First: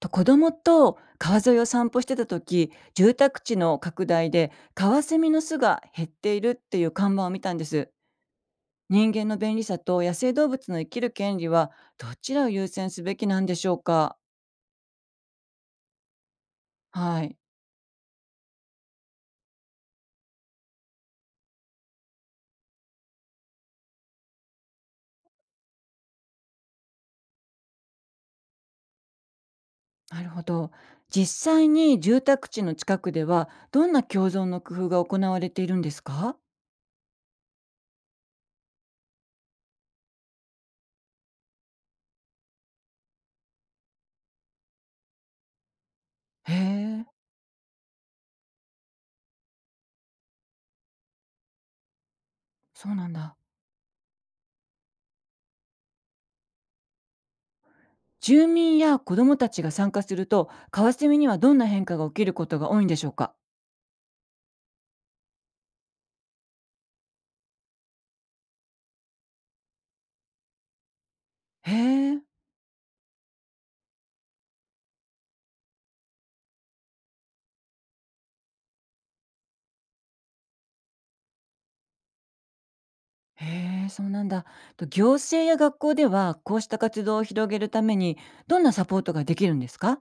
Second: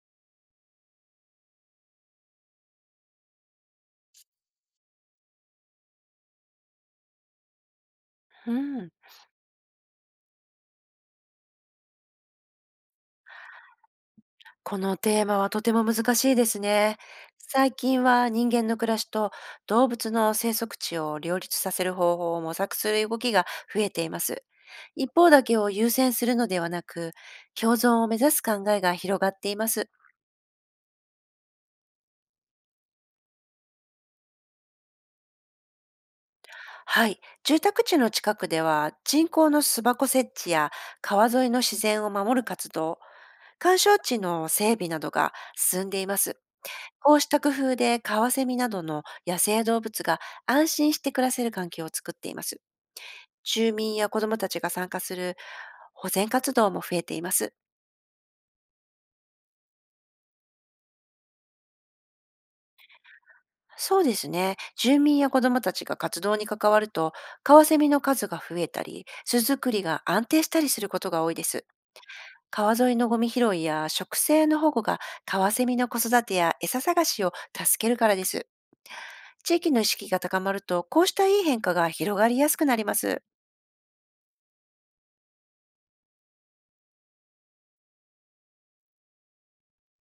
と、子供と川沿いを散歩してた時、住宅地の拡大でカワセミの巣が減っているっていう看板を見たんです。うん、人間の便利さと野生動物の生きる権利はどちらを優先すべきなんでしょうか？このテーマはとても難しいですね。はい、最近は人間の暮らしと動物の生息地を両立させる方法を模索する動きが増えています。一方だけを優先するのではなく、共存を目指す考えが広がっています。なるほど。実際に住宅地の近くではどんな共存の工夫が行われているんですか？はい。住宅地の近くでは人工の巣箱設置や川沿いの自然を守る活動、鑑賞地の整備などが進んでいます。へえ、こうした工夫でカワセミなどの野生動物が安心して暮らせる環境を作っています。そうなんだ。住民や子どもたちが参加する保全活動も増えています。住民や子供たちが参加すると、カワセミにはどんな変化が起きることが多いんでしょうか？そうですね。住民や子どもたちが活動に関わると、カワセミの数が増えたり、巣作りが安定したりすることが多いです。へえ。川沿いのゴミ拾いや植生の保護がカワセミの子育てや餌探しを助けるからです。地域の意識が高まると、こうしたいい変化が広がりやすくなります。へえ、そうなんだ。と、行政や学校ではこうした活動を広げるためにどんなサポートができるんですか？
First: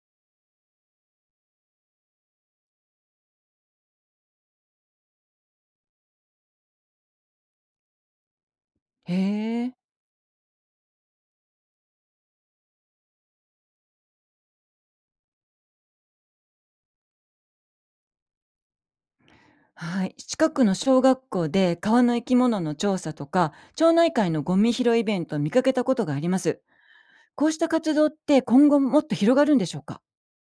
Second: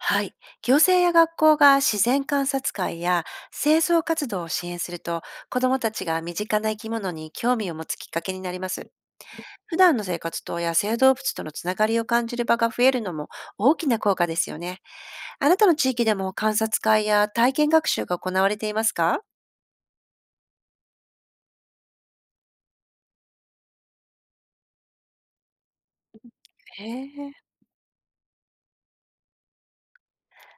はい。行政や学校が自然観察会や清掃活動を支援すると、子どもたちが身近な生き物に興味を持つきっかけになります。へえ。普段の生活と野生動物とのつながりを感じる場が増えるのも大きな効果ですよね。あなたの地域でも観察会や体験学習が行われていますか？はい。近くの小学校で川の生き物の調査とか町内会のゴミ拾いイベントを見かけたことがあります。へこえ。うした活動って今後もっと広がるんでしょうか？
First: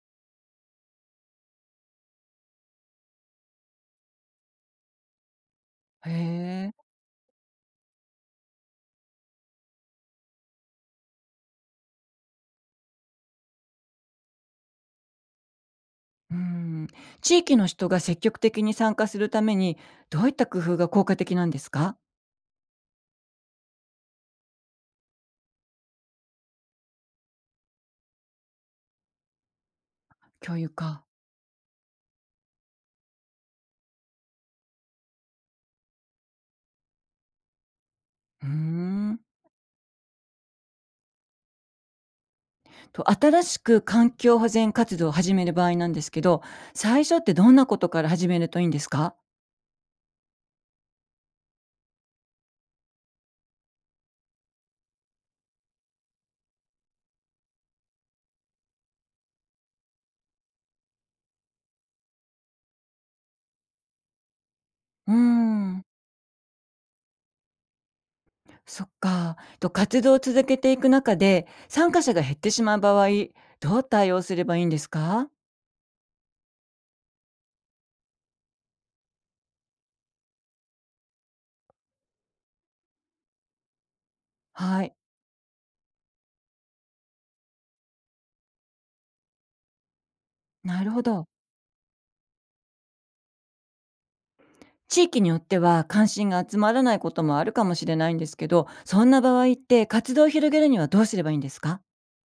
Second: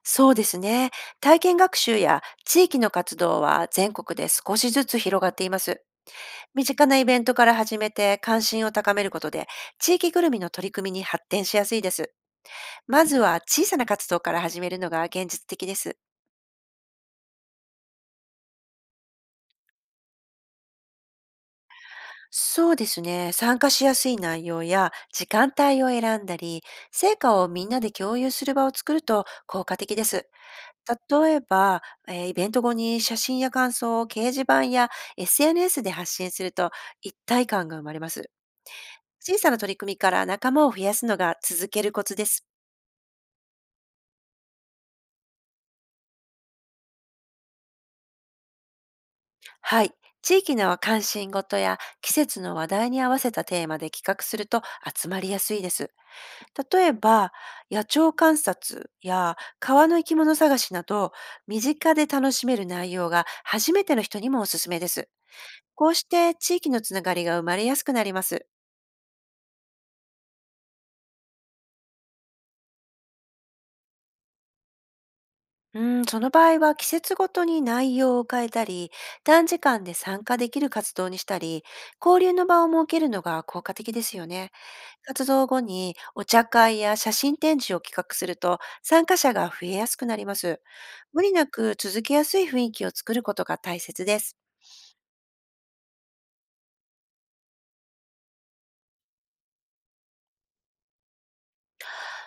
そうですね。体験学習や地域の活動は全国で少しずつ広がっています。へ身え。近なイベントから始めて関心を高めることで、地域ぐるみの取り組みに発展しやすいです。まずは小さな活動から始めるのが現実的です。うん。地域の人が積極的に参加するためにどういった工夫が効果的なんですか？そうですね。参加しやすい内容や時間帯を選んだり、成果をみんなで共有する場を作ると効果的です。教諭か。例えば、イベント後に写真や感想を掲示板や SNS で発信すると一体感が生まれます。うーん。小さな取り組みから仲間を増やすのが続けるコツです。と、新しく環境保全活動を始める場合なんですけど、最初ってどんなことから始めるといいんですか？はい。地域の関心事や季節の話題に合わせたテーマで企画すると集まりやすいです。例えば、野鳥観察や川の生き物探しなど、身近で楽しめる内容が初めての人にもおすすめです。うーん、こうして地域のつながりが生まれやすくなります。そっか。と、活動を続けていく中で、参加者が減ってしまう場合、どう対応すればいいんですか？うん、その場合は季節ごとに内容を変えたり、短時間で参加できる活動にしたり、交流の場を設けるのが効果的ですよね。はい、活動後にお茶会や写真展示を企画すると参加者が増えやすくなります。なるほ無ど。理なく続けやすい雰囲気を作ることが大切です。地域によっては関心が集まらないこともあるかもしれないんですけど、そんな場合って活動を広げるにはどうすればいいんですか？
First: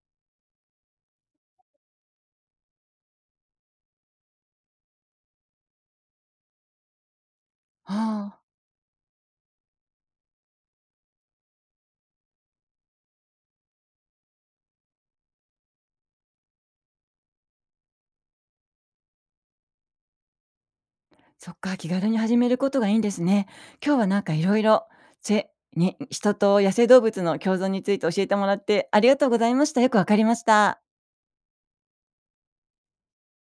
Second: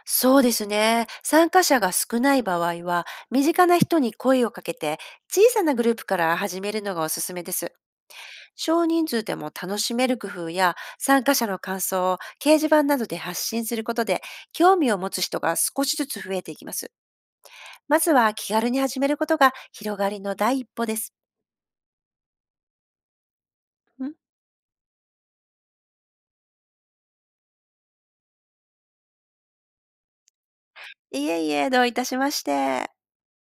そうですね。参加者が少ない場合は身近な人に声をかけて小さなグループから始めるのがおすすめです。ああ。少人数でも楽しめる工夫や参加者の感想を掲示板などで発信することで興味を持つ人が少しずつ増えていきます。まずは気軽に始めることが広がりの第一歩です。そっか、気軽に始めることがいいんですね。今日はなんかいろいろ、せに人と野生動物の共存について教えてもらってありがとうございました。よくわかりました。いえいえ、どういたしまして。